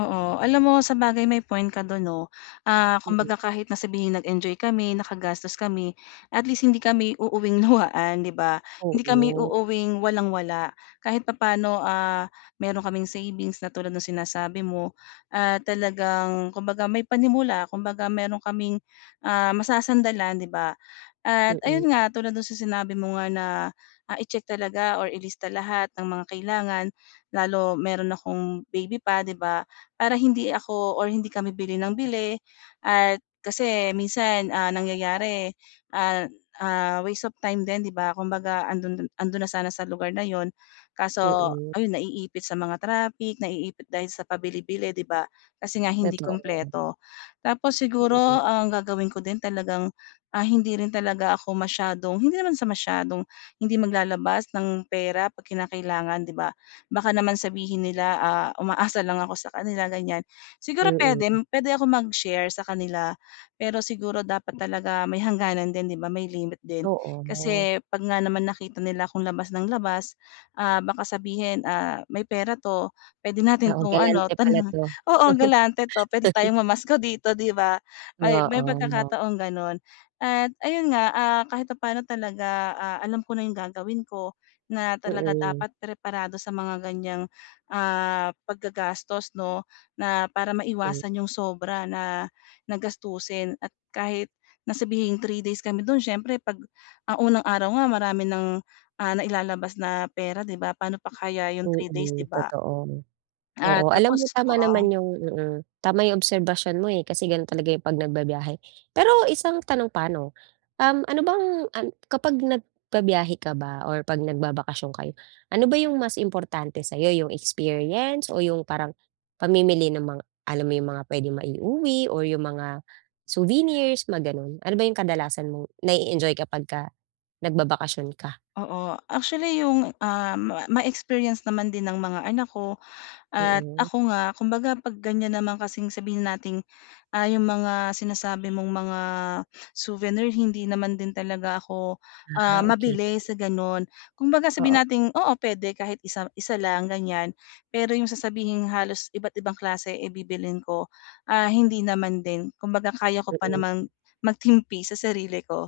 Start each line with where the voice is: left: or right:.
left: Oo, alam mo sabagay may point ka do'n, 'no? Ah,
right: Mm.
left: kumbaga, kahit na sabihin, nag-enjoy kami, nakagastos kami, at least hindi kami uuuwing luhaan, 'di ba? Hindi kami
right: Oo.
left: uuwing walang-wala. Kahit papano, ah, mayroon kaming savings na tulad no'ng sinasabi mo. Ah, talagang kumbaga may panimula, kumbaga mayroon kaming, ah, masasandalan, 'di ba? At
right: Mm.
left: ayun nga, tulad do'n sa sinabi mo nga na, ah, i-check talaga or ilista lahat ng mga kailangan. Lalo mayroon akong baby pa, 'di ba? Para hindi ako or hindi kami bili ng bili at kasi minsan, ah, nangyayari, an ah, waste of time din, 'di ba? Kumbaga 'ando'n do'n 'ando'n na sana sa lugar na 'yon. Kaso
right: Mm.
left: ayun naiipit sa mga traffic, naiipit dahil sa pabili-bili, 'di ba? Kasi nga hindi
right: Totoo.
left: kumpleto. Tapos siguro,
right: Mm.
left: ang gagawin ko din talagang, ah, hindi rin talaga ako masyadong hindi naman sa masyadong hindi maglalabas ng pera 'pag kinakailangan, 'di ba? Baka naman sabihin nila, ah, umaasa lang ako sa kanila, ganyan. Siguro puwede
right: Mm.
left: puwede ako mag-share sa kanila. Pero siguro dapat talaga may hangganan din, 'di ba? May limit din.
right: Oo.
left: Kasi 'pag nga naman nakita nila akong labas ng labas, ah, baka sabihin, "Ah, may pera 'to. Puwede natin
right: Oo,
left: 'tong ano,
right: galante
left: tan
right: pala 'to.
left: oo, galante 'to. Puwede tayong mamasko dito." 'Di ba? May may
right: Oo. Ma
left: pagkakataong gano'n. At ayun nga, ah, kahit papano talaga, ah, alam ko na 'yong gagawin ko, na talaga
right: Mm.
left: dapat preparado sa mga ganyang, ah, paggagastos 'no? Na para
right: Hmm.
left: maiwasan 'yong sobra na na gastusin at kahit na sabihing 3 days kami do'n, siyempre 'pag ang unang araw nga marami ng, ah, nailalabas na pera, 'di ba? Paano pa kaya 'yong 3 days, 'di
right: Mm,
left: ba?
right: totoo.
left: Ah,
right: Oo, alam mo
left: tapos,
right: tama
left: oo
right: naman 'yong mm. Tama 'yong obserbasyon mo, eh. Kasi gano'n talaga 'yong 'pag nagbibiyahe. Pero isang tanong pa 'no? Um, ano bang an kapag nagbibiyahe ka ba or 'pag nagbabakasyon kayo, ano ba 'yong mas importante sa'yo, 'yong experience o 'yong parang pamimili ng mga alam mo 'yong mga pwedeng ma-iuwi or 'yong mga souvenirs, mga gano'n? Ano ba 'yong kadalasan mong na-e-enjoy kapag ka nagbabakasyon ka?
left: Oo. Actually 'yong, ah, ma ma-experience naman din ng mga anak ko at
right: Mm.
left: ako nga. Kumbaga 'pag ganyan naman kasing sabihin na nating, ah, 'yong mga sinasabi mong mga souvenir, hindi naman din talaga ako,
right: Ah,
left: ah,
right: okey.
left: mabili sa gano'n. Kumbaga sabihin
right: Oo.
left: nating oo, puwede kahit isa isa lang, ganyan. Pero 'yong sasabihing halos iba't-ibang klase, eh, bibilhin ko, ah, hindi naman din. Kumbaga kaya ko pa
right: Mm.
left: namang magtimpi sa sarili ko.